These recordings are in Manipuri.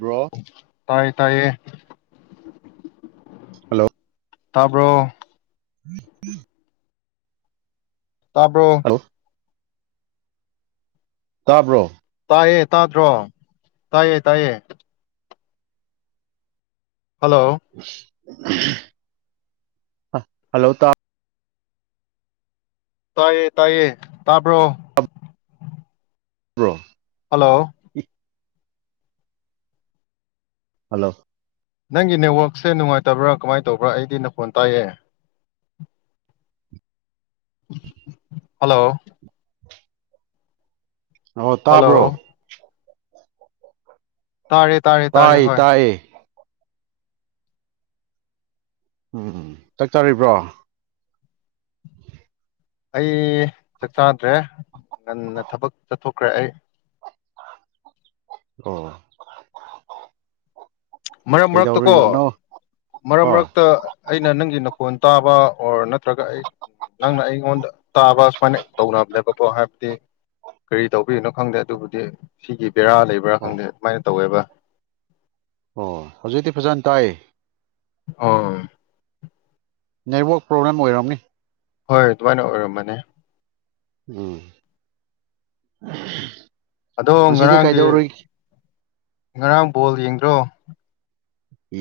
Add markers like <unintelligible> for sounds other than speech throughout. ꯕ꯭ꯔꯣ ꯇꯥꯏꯌꯦ ꯇꯥꯏꯌꯦ ꯍꯜꯂꯣ ꯇꯥꯕ꯭ꯔꯣ ꯎꯝ ꯎꯝ ꯇꯥꯕ꯭ꯔꯣ ꯍꯜꯂꯣ ꯇꯥꯕ꯭ꯔꯣ ꯇꯥꯏꯌꯦ ꯇꯥꯗ꯭ꯔꯣ ꯇꯥꯏꯌꯦ ꯇꯥꯏꯌꯦ ꯍꯜꯂꯣ ꯎ ꯍꯜꯂꯣ ꯇ ꯇꯥꯏꯌꯦ ꯇꯌꯦ ꯇꯥꯕ꯭ꯔꯣ ꯔ꯭ꯔꯣ ꯍꯜꯂꯣ ꯍꯜꯂꯣ ꯅꯪꯒꯤ ꯅꯦꯠꯋꯥꯛꯁꯦ ꯅꯨꯡꯉꯥꯏꯇꯕ꯭ꯔꯥ ꯀꯃꯥꯏꯅ ꯇꯧꯕ꯭ꯔꯥ ꯑꯩꯗꯤ ꯅ ꯐꯣꯟ ꯇꯥꯏꯑ ꯍꯜꯂꯣ ꯑꯣ ꯍꯜꯂꯣ ꯇꯥꯕ꯭ꯔꯣ ꯇꯥꯔꯦ ꯇꯥꯔꯦ ꯇꯥꯔꯦ ꯇꯥꯏ ꯍꯣꯏ ꯇꯥꯏꯌꯦ ꯎꯝ ꯎꯝ ꯆꯥꯛꯇꯥꯥꯔꯤꯕ꯭ꯔꯣ ꯑꯩ ꯆꯥꯛ ꯆꯥꯗ꯭ꯔꯦ ꯉꯟꯅ ꯊꯕꯛ ꯆꯠꯊꯣꯛꯈ꯭ꯔꯦ ꯑꯩ ꯑꯣ ꯃꯔꯛ ꯃꯔꯛꯇ ꯀꯣ ꯀꯩꯗꯧꯔꯤꯕꯅꯣ ꯃꯔꯛ ꯍꯣꯏ ꯃꯔꯛꯇ ꯑꯩꯅ ꯅꯪꯒꯤ ꯅ ꯐꯣꯟ ꯇꯥꯕ ꯑꯣꯔ ꯅꯠꯇ꯭ꯔꯒ ꯑꯩ ꯅꯪꯅ ꯑꯩꯉꯣꯟꯗ ꯇꯥꯕ ꯁꯨꯃꯥꯏꯅ ꯇꯧꯅꯕꯅꯦꯕꯀꯣ ꯍꯥꯏꯕꯗꯤ ꯀꯔꯤ ꯇꯧꯕꯤꯅꯣ ꯈꯪꯗꯦ ꯑꯗꯨꯕꯨꯗꯤ ꯁꯤꯒꯤ ꯄꯦꯔꯥ ꯂꯩꯕ꯭ꯔꯥ ꯑꯣ ꯈꯪꯗꯦ ꯑꯗꯨꯃꯥꯏꯅ ꯇꯧꯋꯦꯕ ꯑꯣ ꯍꯧꯖꯤꯛꯇꯤ ꯐꯖꯅ ꯇꯥꯏ ꯑꯥ ꯅꯦꯠꯋꯛ ꯄ꯭ꯔꯣꯕ꯭ꯂꯦꯝ ꯑꯣꯏꯔꯝꯅꯤ ꯍꯣꯏ ꯑꯗꯨꯃꯥꯏꯅ ꯑꯣꯏꯔꯃꯅꯤ ꯎꯝ ꯑꯗꯣ ꯉꯁꯤꯗꯤ ꯉꯔꯥꯡꯒꯤ ꯀꯩꯗꯧꯔꯨꯏ ꯉꯔꯥꯡ ꯕꯣꯜ ꯌꯦꯡꯗ꯭ꯔꯣ ꯎ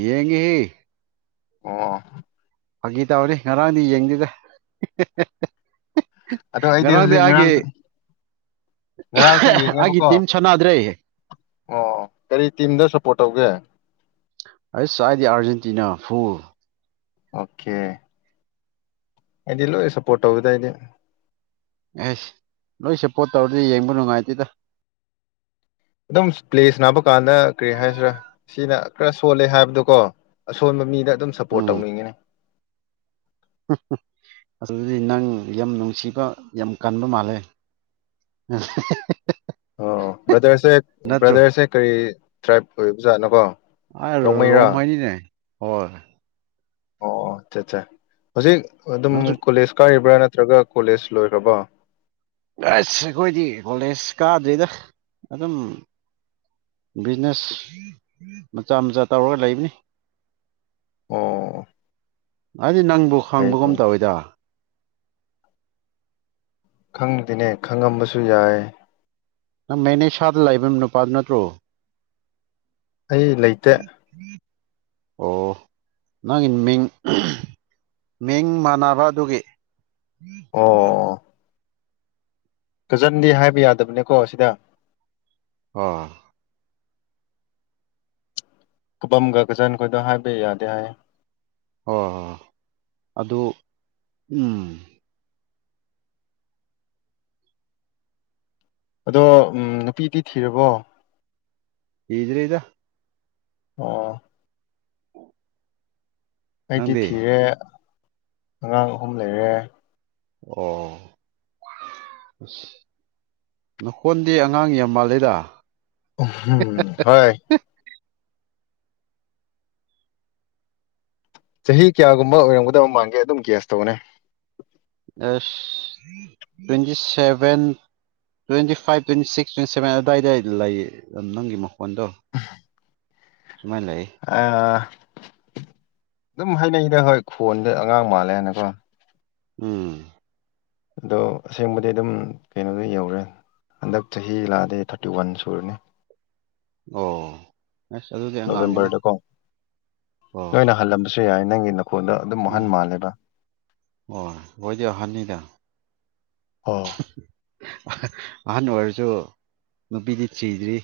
ꯌꯦꯡꯒꯤ ꯑꯣ ꯐꯥꯒꯤ ꯇꯧꯅꯤ ꯉꯔꯥꯡꯗꯤ ꯌꯦꯡꯗꯦꯗ ꯑꯗꯣ ꯑꯩꯗꯤ ꯉꯔꯥꯡꯗꯤ ꯍꯧꯖꯤꯛ ꯑꯩꯒꯤ ꯉꯔꯥꯡꯁꯨ ꯉꯔꯥꯡꯁꯨ ꯑꯩꯒꯤ ꯌꯦꯡꯉꯦꯕꯀꯣ ꯇꯤꯝ ꯁꯥꯟꯅꯗ꯭ꯔꯦ ꯑꯣ ꯀꯔꯤ ꯇꯤꯝꯗ ꯁꯞꯄꯣꯔꯠ ꯇꯧꯒꯦ ꯑꯩꯁ ꯆꯥꯏꯗꯤ ꯑꯔꯖꯦꯟꯇꯤꯅꯥ ꯐꯜ ꯑꯣꯀꯦ ꯍꯥꯏꯗꯤ ꯂꯣꯏ ꯁꯞꯄꯣꯔꯠ ꯇꯧꯗꯥꯏꯗꯤ ꯑꯦꯁ ꯂꯣꯏ ꯁꯞꯄꯣꯔꯠ ꯇꯧꯔꯗꯤ ꯌꯦꯡꯕ ꯅꯨꯡꯉꯥꯏꯇꯦꯗ ꯑꯗꯨꯝ ꯄ꯭ꯂꯦꯁ ꯅꯥꯕ ꯀꯥꯟꯗ ꯀꯔꯤ ꯍꯥꯏꯁꯤꯔꯥ ꯁꯤꯅ ꯈꯔ ꯁꯣꯜꯂꯦ ꯍꯥꯏꯕꯗꯣꯀꯣ ꯑꯁꯣꯟꯕ ꯃꯤꯗ ꯑꯗꯨꯝ ꯁꯞꯄꯣꯔꯠ ꯎꯝ ꯇꯧꯅꯤꯡꯉꯤꯅꯦ ꯑꯗꯨꯗꯤ ꯅꯪ ꯌꯥꯝ ꯅꯨꯡꯁꯤꯕ ꯌꯥꯝ ꯀꯟꯕ ꯃꯥꯜꯂꯦ ꯑꯣ ꯕ꯭ꯔꯗꯔꯁꯦ ꯅꯠꯇ꯭ꯔꯣ ꯕ꯭ꯔꯗꯔꯁꯦ ꯀꯔꯤ ꯇ꯭ꯔꯥꯏꯞ ꯑꯣꯏꯕ ꯖꯥꯠꯅꯀꯣ ꯑ ꯔꯣꯝ ꯍꯥꯏꯥꯏꯅꯤ ꯅꯥꯏ ꯍ ꯑꯣꯠꯇ ꯍꯧꯖꯤꯛ ꯑꯗꯨꯝ ꯅꯪꯁꯨ ꯀꯣꯂꯦꯁ ꯀꯥꯏ ꯕ꯭ꯔꯥ ꯅꯠꯇ꯭ꯔꯒ ꯀꯣꯂꯦꯖ ꯂꯣꯏꯈ꯭ꯔꯕ꯭ꯔꯥ ꯑꯁ ꯑꯩꯈꯣꯏꯗꯤ ꯀꯣꯂꯦꯖ ꯀꯥꯗ꯭ꯔꯤꯗ ꯑꯗꯨꯝ ꯕꯤꯖꯤꯅꯦꯁ ꯃꯆꯥ ꯃꯆꯥ ꯇꯧꯔꯒ ꯂꯩꯕꯅꯤ ꯑꯣ ꯑꯗꯨꯗꯤ ꯅꯪꯕꯨ ꯐꯩ ꯈꯪꯕꯒꯨꯝ ꯐꯩ ꯇꯧꯋꯏꯗ ꯈꯪꯗꯦꯅꯦ ꯈꯪꯉꯝꯕꯁꯨ ꯌꯥꯏ ꯅꯪ ꯃꯦꯅꯦ ꯁꯥꯗ ꯂꯥꯛꯕ ꯅꯨꯄꯥꯗꯨ ꯅꯠꯇ꯭ꯔꯣ ꯑꯩ ꯂꯩꯇꯦ ꯑꯣ ꯅꯪꯒꯤ ꯃꯤꯡ ꯃꯤꯡ ꯃꯥꯟꯅꯕ ꯑꯗꯨꯒꯤ ꯎꯝ ꯑꯣ ꯎꯝ ꯀꯖꯟꯗꯤ ꯍꯥꯏꯕ ꯌꯥꯗꯕꯅꯦꯀꯣ ꯑꯁꯤꯗ ꯑꯣ ꯀꯕꯝꯒ ꯀꯆꯟꯈꯣꯏꯗ ꯍꯥꯏꯕ ꯌꯥꯗꯦ ꯍꯥꯏ ꯍꯣꯏ ꯍꯣꯏ ꯑꯗꯨ ꯎꯝ ꯑꯗꯣ ꯅꯨꯄꯤꯗꯤ ꯊꯤꯔꯕꯣ ꯍ꯭ꯔꯦ ꯏꯗ ꯑ ꯎꯝ ꯑꯩꯗꯤ ꯊꯤꯔꯦ ꯑꯉꯥꯡ ꯑꯍꯨꯝ ꯂꯩꯔꯦ ꯑꯣ ꯑ ꯅꯈꯣꯟꯗꯤ ꯑꯉꯥꯡ ꯌꯥꯝ ꯃꯥꯜꯂꯦꯗ ꯝ ꯍꯣꯏ ꯆꯍꯤ ꯀꯌꯥꯒꯨꯝꯕ ꯑꯣꯏꯔꯝꯒꯗꯕ ꯃꯥꯡꯒꯦ ꯑꯗꯨꯝ ꯒꯦꯁ ꯇꯧꯅꯦ ꯑꯁ twenty seven twenty five twenty six twenty seven ꯑꯗꯨꯋꯥꯏꯗ ꯂꯩ ꯅꯪꯒꯤ ꯃꯣ ꯍꯗ ꯑ ꯑꯗꯨꯝ ꯍꯩꯅꯩꯗ ꯍꯣꯏ ꯈꯣꯟꯗ ꯑꯉꯥꯡ ꯃꯥꯜꯂꯦ ꯍꯥꯏꯅꯀꯣ ꯎꯝ ꯑꯗꯣ ꯑꯁꯦꯡꯕꯗꯤ ꯑꯗꯨꯝ ꯀꯩꯅꯣꯗ ꯌꯧꯔꯦ ꯍꯟꯗꯛ ꯆꯍꯤ ꯂꯥꯛꯑꯗꯤ ꯊꯥꯔꯇꯤ ꯋꯥꯟ ꯁꯨꯔꯅꯤ ꯑꯣ ꯑꯁ ꯑꯗꯨꯗꯤ ꯑꯉꯥꯡꯅꯤꯅ ꯅꯣꯕꯦꯝꯕꯔꯗꯀꯣ ꯑꯣ ꯅꯣꯏꯅ ꯍꯜꯂꯝꯕꯁꯨ ꯌꯥꯏ ꯅꯪꯅ ꯎꯝ ꯍ ꯍꯣꯏꯖ ꯍꯅꯤꯗ ꯑꯣ ꯑꯍꯟ ꯑꯣꯏꯔꯁꯨ ꯅꯨꯄꯤꯗꯤ ꯊꯤꯗ꯭ꯔꯤ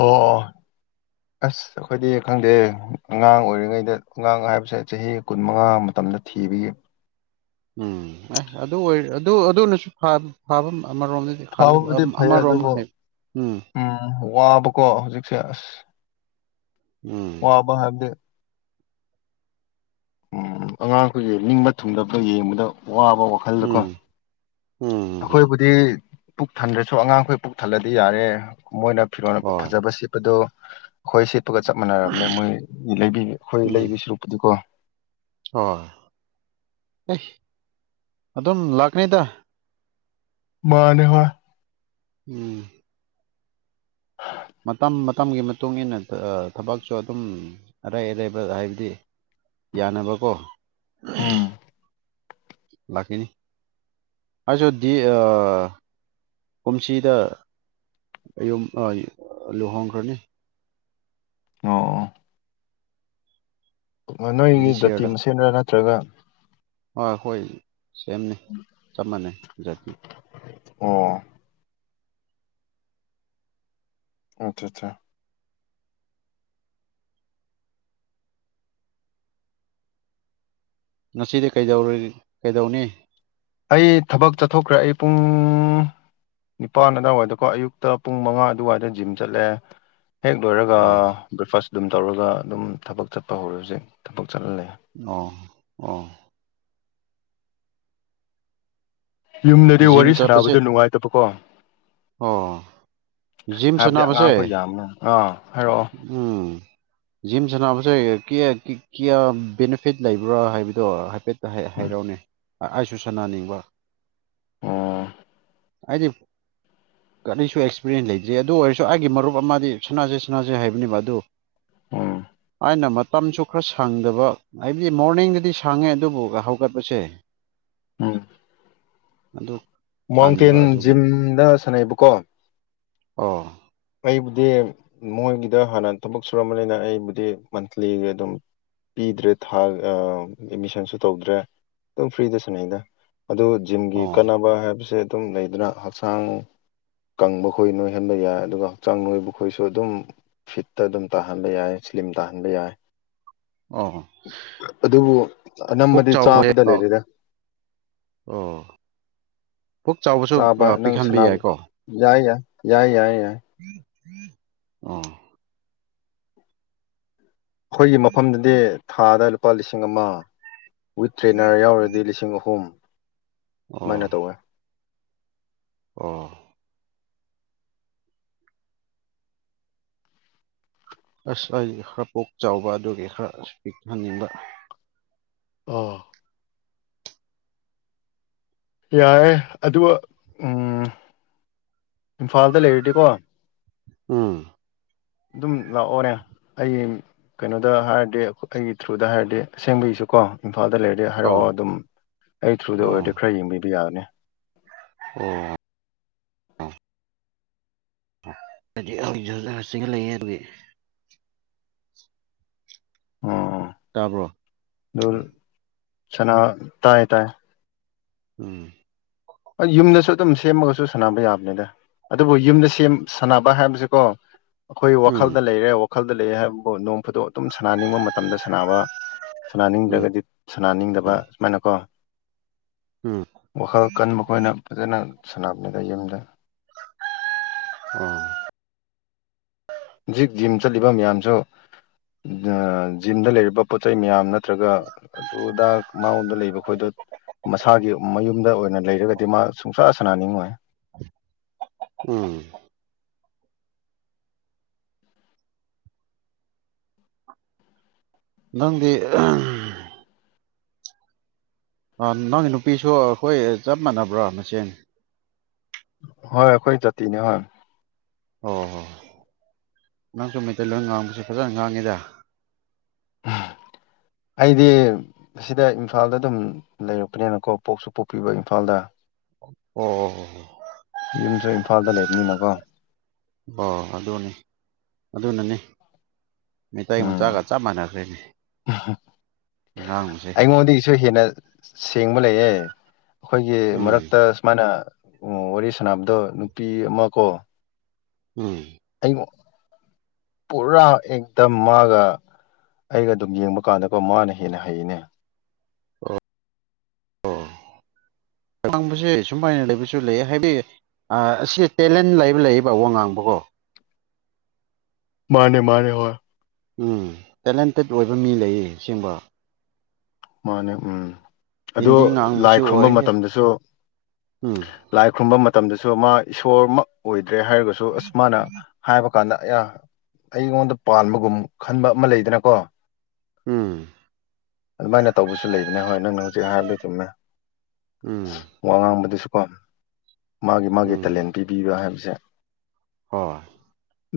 ꯑꯣ ꯑꯁ ꯑꯩꯈꯣꯏꯗꯤ ꯈꯪꯗꯦ ꯑꯉꯥꯡ ꯑꯣꯏꯔꯤꯉꯩꯗ ꯑꯉꯥꯡ ꯍꯥꯏꯕꯁꯦ ꯆꯍꯤ ꯀꯨꯟ ꯃꯉꯥ ꯃꯇꯝꯗ ꯊꯤꯕꯒꯤ ꯎꯝ ꯑꯦ ꯑꯗꯨ ꯑꯣꯏ ꯑꯗꯨ ꯑꯗꯨꯅꯁꯨ ꯐꯥꯕ ꯑꯥ ꯔꯣꯝꯗꯗꯤ ꯐꯕꯕꯨꯗꯤ ꯐꯩ ꯑꯥ ꯔꯣꯝꯗ ꯑꯗꯨꯕꯨ ꯍꯥꯏꯕ ꯎꯝ ꯋꯥꯕꯀꯣ ꯍꯧꯖꯤꯛꯁꯦ ꯑꯁ ꯎꯝ ꯋꯥꯕ ꯍꯥꯏꯕꯗꯤ ꯎꯝ ꯑꯉꯥꯡꯈꯣꯏꯖꯦ ꯅꯤꯡꯕ ꯊꯨꯡꯗꯕ ꯌꯦꯡꯕꯗ ꯋꯥꯕ ꯋꯥꯈꯜꯗꯀꯣ ꯎꯝ ꯎꯝ ꯑꯩꯈꯣꯏꯕꯨꯗꯤ ꯄꯨꯛ ꯊꯟꯗ꯭ꯔꯁꯨ ꯑꯉꯥꯡꯈꯣꯏ ꯄꯨꯛ ꯊꯜꯂꯗꯤ ꯌꯥꯔꯦ ꯃꯣꯏꯅ ꯐꯤꯔꯣꯜ ꯍꯣꯏ ꯐꯖꯕ ꯁꯦꯠꯄꯗꯨ ꯑꯩꯈꯣꯏ ꯁꯦꯠꯄꯒ ꯆꯞ ꯃꯥꯟꯅꯔꯕꯅꯦ ꯃꯣꯏꯒꯤ ꯂꯩꯕꯤ ꯑꯩꯈꯣꯏ ꯎꯝ ꯂꯩꯕ ꯁ ꯂꯨꯛꯄꯨꯗꯤꯀꯣ ꯍꯣꯏ ꯑꯦ ꯑꯗꯨꯝ ꯂꯥꯛꯀꯅꯤꯗ ꯃꯥꯅꯦ ꯃꯥꯅꯦ ꯎꯝ <unintelligible> ꯃꯇꯝ ꯃꯇꯝꯒꯤ ꯃꯇꯨꯡ ꯏꯟꯅ ꯊꯕꯛꯁꯨ ꯑꯗꯨꯝ ꯑꯔꯩ ꯑꯔꯥꯏꯕ ꯍꯥꯏꯕꯗꯤ ꯌꯥꯅꯕꯀꯣ ꯎꯝ <unintelligible> ꯂꯥꯛꯀꯦꯅꯤ ꯑꯩꯁꯨ ꯀꯨꯝꯁꯤꯗ ꯌꯨꯝ ꯂꯨꯍꯣꯡꯈ꯭ꯔꯥꯅꯤ ꯑꯣ ꯅꯣꯏꯒꯤ ꯗꯤꯁ ꯖꯥꯇꯤ ꯌꯔꯗ ꯃꯁꯦꯟꯗꯥ ꯅꯠꯇ꯭ꯔꯒ ꯍꯣꯏ ꯑꯩꯈꯣꯏ ꯁꯦꯝꯅꯤ ꯆꯞ ꯃꯥꯅꯦ ꯖꯥꯠꯇꯤ ꯑꯣ ꯑꯆꯥ ꯑꯠꯆꯥ ꯉꯁꯤꯗꯤ ꯀꯩꯗꯧꯅꯤ ꯑꯩ ꯊꯕꯛ ꯆꯠꯊꯣꯛꯈ꯭ꯔꯦ ꯑꯩ ꯄꯨꯡ ꯅꯤꯄꯥꯟ ꯑꯗꯨꯋꯥꯏꯋꯥꯏꯗꯀꯣ ꯑꯌꯨꯛꯇ ꯄꯨꯡ ꯃꯉꯥ ꯑꯗꯨꯋꯥꯏꯗ ꯖꯤꯝ ꯆꯠꯂꯦ ꯍꯦꯛ ꯂꯣꯏꯔꯒ ꯑꯣ ꯕ꯭ꯔꯦꯛꯐꯥꯁ ꯑꯗꯨꯝ ꯇꯧꯔꯒ ꯑꯗꯨꯝ ꯊꯕꯛ ꯆꯠꯄ ꯍꯧꯔꯁꯦ ꯊꯕꯛ ꯆꯠꯍꯜꯂ ꯑꯣ ꯑꯣ ꯌꯨꯝꯗꯗꯤ ꯖꯤꯝ ꯋꯥꯔꯤ ꯆꯠꯄꯁꯦ ꯁꯥꯅꯕꯗ ꯅꯨꯡꯉꯥꯏꯇꯕꯀꯣ ꯑꯣ ꯖꯤꯝ ꯍꯥꯏꯕꯗꯤ ꯁꯥꯟꯅꯕꯁꯦ ꯑꯉꯥꯡꯈꯣꯢ ꯌꯥꯝꯅ ꯑꯥ ꯍꯥꯏꯔꯛꯑꯣ ꯎꯝ ꯖꯤꯝ ꯁꯥꯟꯅꯕꯁꯦ ꯀꯌꯥ ꯕꯦꯅꯤꯐꯤꯠ ꯂꯩꯕ꯭ꯔꯥ ꯍꯥꯏꯕꯗꯣ ꯍꯥꯏꯐꯦꯠ ꯀ ꯎꯝ ꯍꯥꯏꯔꯛꯑꯣꯅꯦ ꯑꯩꯁꯨ ꯁꯅꯥꯅꯤꯡꯕ ꯑꯣ ꯑꯩꯗꯤ ꯀꯔꯤꯁꯨ ꯑꯦꯛꯁꯄꯤꯔꯤꯟꯁ ꯂꯩꯇꯦ ꯑꯗꯨ ꯑꯣꯏꯔꯁꯨ ꯑꯩꯒꯤ ꯃꯔꯨꯞ ꯑꯃꯗꯤ ꯁꯅꯥꯁꯦ ꯁꯅꯥꯁꯦ ꯍꯥꯏꯕꯅꯦꯕ ꯑꯗꯨ ꯎꯝ ꯥꯑꯩꯅ ꯃꯇꯝꯁꯨ ꯈꯔ ꯁꯪꯗꯕ ꯍꯥꯏꯕꯗꯤ ꯃꯣꯔꯅꯤꯡꯗꯗꯤ ꯁꯪꯉꯦ ꯑꯗꯨꯕꯨ ꯍꯧꯒꯠꯄꯁꯦ ꯎꯝ ꯑꯗꯣ ꯃꯇ ꯖꯤꯝꯗ ꯁꯅꯏꯕꯀꯣ ꯑꯣ ꯑꯩꯕꯨꯗꯤ ꯃꯣꯏꯒꯤꯗ ꯍꯥꯟꯅ ꯊꯕꯛ ꯁꯨꯔꯝꯕꯅꯤꯅ ꯑꯩꯕꯨꯗꯤ ꯃꯟꯠꯂꯤ ꯑꯗꯨꯝ ꯄꯤꯗ꯭ꯔꯦ ꯊꯥ ꯑꯦꯠꯃꯤꯁꯟꯁꯨ ꯇꯧꯗ꯭ꯔꯦ ꯑꯗꯨꯝ ꯐ꯭ꯔꯤꯗꯁꯨꯅ ꯑꯩꯅ ꯑꯗꯨ ꯖꯤꯝꯒꯤ ꯑꯣ ꯀꯥꯟꯅꯕ ꯍꯥꯏꯕꯁꯦ ꯑꯗꯨꯝ ꯂꯩꯗꯨꯅ ꯍꯛꯆꯥꯡ ꯀꯪꯕ ꯈꯣꯏ ꯅꯣꯏꯍꯟꯕ ꯌꯥꯏ ꯑꯗꯨꯒ ꯍꯛꯆꯥꯡ ꯅꯣꯏꯕꯈꯣꯏꯁꯨ ꯑꯗꯨꯝ ꯐꯤꯠꯇ ꯑꯗꯨꯝ ꯇꯥꯍꯟꯕ ꯌꯥꯏ ꯁ꯭ꯂꯤꯝ ꯇꯥꯍꯟꯕ ꯌꯥꯏ ꯑꯣ ꯑꯗꯨꯕꯨ ꯄꯨꯛ ꯑꯅꯝꯕꯗꯤ ꯆꯥꯎꯕ ꯆꯥꯕꯗ ꯂꯩꯔꯤꯗ ꯑꯣ ꯄꯨꯛ ꯆꯥꯎꯕꯁꯨ ꯆꯥꯕ ꯑꯥ, ꯅꯪ ꯄꯤꯛꯍꯟꯕ ꯁꯅꯥ ꯌꯥꯏꯌꯦ ꯌꯥꯏ ꯌꯥꯏ ꯌꯥꯏ ꯎꯝ ꯑ ꯑꯩꯈꯣꯏꯒꯤ ꯃꯐꯝꯗꯗꯤ ꯊꯥꯗ ꯂꯨꯄꯥ ꯂꯤꯁꯤꯡ ꯑꯃ ꯋꯤꯠ ꯇ꯭ꯔꯦꯅꯔ ꯌꯥꯎꯔꯗꯤ ꯂꯤꯁꯤꯡ ꯑꯍꯨꯝ ꯃꯅ ꯇꯧꯒ ꯑ ꯑꯁ ꯑꯩ ꯈꯔ ꯄꯣꯛ ꯆꯥꯎꯕ ꯑꯗꯨꯒꯤ ꯈꯔ ꯑ ꯄꯤꯛꯍꯟꯅꯤꯡꯕ ꯑꯥ ꯌꯥꯔꯦ ꯑꯗꯨ ꯎ ꯏꯝꯐꯥꯜꯗ ꯂꯩꯔꯗꯤꯀꯣ ꯎꯝ ꯑꯗꯨꯝ ꯂꯥꯛꯑꯣꯅꯦ ꯑꯩ ꯀꯩꯅꯣꯗ ꯍꯥꯏꯔꯗꯤ ꯑꯩꯒꯤ ꯊ꯭ꯔꯨꯗ ꯍꯥꯏꯔꯗꯤ ꯑꯁꯦꯡꯕꯒꯤꯁꯨꯀꯣ ꯏꯝꯐꯥꯗ ꯂꯩꯔꯗꯤ ꯑꯣ ꯍꯥꯏꯔꯛꯑꯣ ꯑꯗꯨꯝ ꯑꯩ ꯊ꯭ꯔꯨꯗ ꯑꯣ ꯑꯣꯏꯔꯗꯤ ꯈꯔ ꯌꯦꯡꯕꯤꯕ ꯌꯥꯕꯅꯤ ꯑꯣ ꯑ ꯂꯩꯌꯦ ꯑꯗꯨꯒꯤ ꯎꯝ ꯇꯥꯕ꯭ꯔꯣ ꯑꯗꯨ ꯎꯝ ꯁꯅꯥ ꯇꯥꯏ ꯇꯥꯏ ꯎꯝ ꯌꯨꯝꯗꯁꯨ ꯑꯗꯨꯝ ꯁꯦꯝꯃꯒꯁꯨ ꯁꯥꯟꯅꯕ ꯌꯥꯕꯅꯤꯗ ꯑꯗꯨꯕꯨ ꯌꯨꯝꯗ ꯁꯥꯟꯅꯕ ꯍꯥꯏꯕꯁꯤꯀꯣ ꯑꯩꯈꯣꯏ ꯎꯝ ꯋꯥꯈꯜꯗ ꯂꯩꯔꯦ ꯋꯥꯜꯗ ꯂꯩꯑꯦ ꯍꯥꯏꯕꯕꯨ ꯅꯣꯡ ꯐꯨꯗꯣꯛ ꯑꯗꯨꯝ ꯁꯅꯥꯅꯤꯡꯕ ꯃꯇꯝꯗ ꯁꯅꯕ ꯎꯝ ꯁꯅꯥꯅꯤꯡꯗ꯭ꯔꯒꯗꯤ ꯁꯅꯥꯅꯤꯡꯗꯕ ꯎꯝ ꯁꯨꯃꯥꯏꯅꯀꯣ ꯎꯝ ꯋꯥꯈꯜ ꯃꯈꯣꯏꯅ ꯐꯖꯅ ꯁꯅꯥꯞꯅꯦꯗꯥ ꯌꯦꯗ ꯎꯝ ꯍꯧꯖꯤꯛ ꯖꯤꯝ ꯆꯠꯂꯤꯕ ꯃꯌꯥꯝꯁꯨ ꯖꯤꯝꯗ ꯂꯩꯔꯤꯕ ꯄꯣꯠ ꯆꯩꯩ ꯃꯌꯥꯝ ꯅꯠꯇ꯭ꯔꯒ ꯑꯗꯨ ꯑꯗ ꯃꯥꯉꯣꯟꯗ ꯂꯩꯕ ꯈꯣꯏꯗꯣ ꯃꯁꯥꯒꯤ ꯃꯌꯨꯝꯗ ꯑꯣꯏꯅ ꯂꯩꯔꯒꯗꯤ ꯃꯥ ꯁꯨꯡꯁꯥ ꯁꯥꯟꯅꯥꯅꯤꯡꯉꯣꯏ ꯎꯝ ꯅꯪꯗꯤ ꯅꯪꯒꯤ ꯅꯨꯄꯤꯁꯨ ꯑꯩꯈꯣꯏ ꯆꯞ ꯃꯥꯟꯅꯕ꯭ꯔꯥ ꯃꯆꯦ ꯍꯣꯏ ꯑꯩꯈꯣꯏ ꯖꯥꯇꯤꯅꯦ ꯍꯣꯏ ꯑꯣ ꯍꯣꯏ ꯅꯪꯁꯨ ꯃꯩꯇꯩ ꯂꯣꯏ ꯉꯥꯡꯕꯁꯦ ꯐꯖꯅ ꯉꯥꯡꯉꯤꯗ ꯑꯩꯗꯤ ꯁꯤꯗ ꯏꯝꯐꯥꯜꯗ ꯑꯗꯨꯝ ꯂꯩꯔꯛꯄꯅꯤꯅꯀꯣ ꯄꯣꯛꯁꯨ ꯄꯣꯛꯄꯤꯕ ꯏꯝꯐꯥꯜꯗ ꯑꯣ ꯌꯨꯝꯁꯨ ꯏꯝꯐꯥꯜꯗ ꯂꯩꯕꯅꯤꯅꯀꯣ ꯑꯣ ꯑꯗꯨꯅꯤ ꯑꯗꯨꯅꯅꯤ ꯃꯩꯇꯩ ꯎꯝ ꯃꯆꯥꯒ ꯆꯞ ꯃꯥꯟꯅꯈ꯭ꯔꯦꯅꯦ ꯉꯥꯡꯕꯁꯦ ꯕꯂꯩꯌꯦ ꯑꯩꯈꯣꯏꯒꯤ ꯎꯝ ꯃꯔꯛꯇ ꯁꯨꯃꯥꯏꯅ ꯑꯣ ꯋꯥꯔꯤ ꯁꯥꯟꯅꯕꯗꯣ ꯅꯨꯄꯤ ꯑꯃ ꯀꯣ ꯎꯝ ꯑꯩꯃꯨꯛ ꯄꯨꯔꯥ ꯑꯦꯗꯝ ꯃꯥꯒ ꯑꯩꯒ ꯑꯗꯨꯝ ꯌꯦꯡꯕ ꯀꯥꯟꯗꯀꯣ ꯃꯥꯅ ꯍꯦꯟꯅ ꯍꯩꯅꯦ ꯑꯣ ꯑꯣ ꯉꯥꯡꯕꯁꯦ ꯁꯨꯃꯥꯏꯅ ꯂꯩꯕꯁꯨ ꯂꯩ ꯍꯥꯏꯗꯤ ꯑꯁꯤ ꯇꯦꯂꯦꯟ ꯂꯩꯕ ꯂꯩꯌꯦꯕ ꯋꯥ ꯉꯥꯡꯕꯀꯣ ꯃꯥꯅꯦ ꯃꯥꯅꯦ ꯍꯣꯏ ꯎꯝ ꯇꯦꯂꯦꯟꯇꯦꯠ ꯑꯣꯏꯕ ꯃꯤ ꯂꯩꯌꯦꯁꯦꯡꯕ ꯃꯥꯅꯦ ꯎꯝ ꯑꯗꯨ ꯍꯤꯟꯗꯤ ꯂꯥꯏ ꯉꯥꯡꯕꯁꯨ ꯈꯨꯔꯨꯝꯕ ꯑꯣꯏ ꯃꯇꯝꯗꯁꯨ ꯎꯝ ꯂꯥꯏ ꯈꯨꯔꯨꯝꯕ ꯃꯇꯝ ꯃꯇꯝꯗꯁꯨ ꯃꯥ ꯏꯁꯣꯔꯃꯛ ꯑꯣꯏꯗ ꯒ꯭ꯔꯦ ꯍꯥꯏꯔꯒꯁꯨ ꯑꯁ ꯃꯥꯅ ꯍꯥꯏꯕ ꯀꯥꯟꯗ ꯑꯩꯉꯣꯟꯗ ꯄꯥꯟꯕꯒꯨꯝ ꯈꯟꯕ ꯑꯃ ꯂꯩꯗꯅꯀꯣ ꯎꯝ ꯑꯗꯨꯃꯥꯏꯅ ꯇꯧꯕꯁꯨ ꯂꯩꯕꯅꯦ ꯍꯣꯏ ꯅꯪꯅ ꯍꯧꯖꯤꯛ ꯍꯥꯏꯕꯗꯨ ꯆꯨꯝꯃꯦ ꯎꯝ ꯋꯥꯉꯝꯕꯗꯨꯁꯨ ꯀ <unintelligible> ꯃꯥꯒꯤ ꯃꯥꯒꯤ ꯎꯝ ꯇꯦꯂꯦꯟ ꯄꯤꯕꯤꯕ ꯍꯥꯏꯕꯁꯦ ꯍꯣꯏ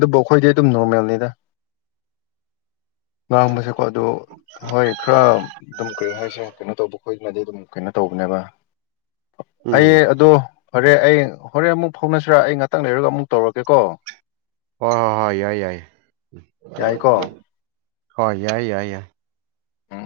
ꯑꯕꯣ ꯈꯣꯏꯗ ꯗꯨꯝ ꯅꯣꯔꯃꯦꯜ ꯅꯤꯗ ꯉꯥꯡꯕ ꯁꯛꯄꯗꯥ ꯍꯣꯏ ꯈꯔ ꯑꯗꯨꯝ ꯀꯔꯤ ꯍꯥꯏꯁꯤꯔ ꯀꯩꯅꯣ ꯇꯧꯕ ꯈꯣꯏꯅꯗꯤ ꯑꯗꯨꯝ ꯀꯩꯅꯣ ꯇꯧꯕꯅꯦꯕ ꯑꯩ ꯎꯝ ꯑꯗꯣ ꯐꯔꯦ ꯑꯩ ꯍꯣꯔꯦꯟ ꯑꯃꯨꯛ ꯐꯥꯎꯅꯁꯤꯔꯥ ꯑꯩ ꯉꯥꯛꯇꯪ ꯂꯩꯔꯒ ꯑꯃꯨꯛ ꯇꯧꯔꯒꯦꯀꯣ ꯍꯣꯏ ꯍꯣꯏ ꯍꯣꯏ ꯌꯥꯏ ꯌꯥꯏ ꯌꯥꯏꯀꯣ ꯍꯣꯏ ꯌꯥꯏ ꯌꯥꯏ ꯌꯥꯏ ꯎꯝ ꯎꯝ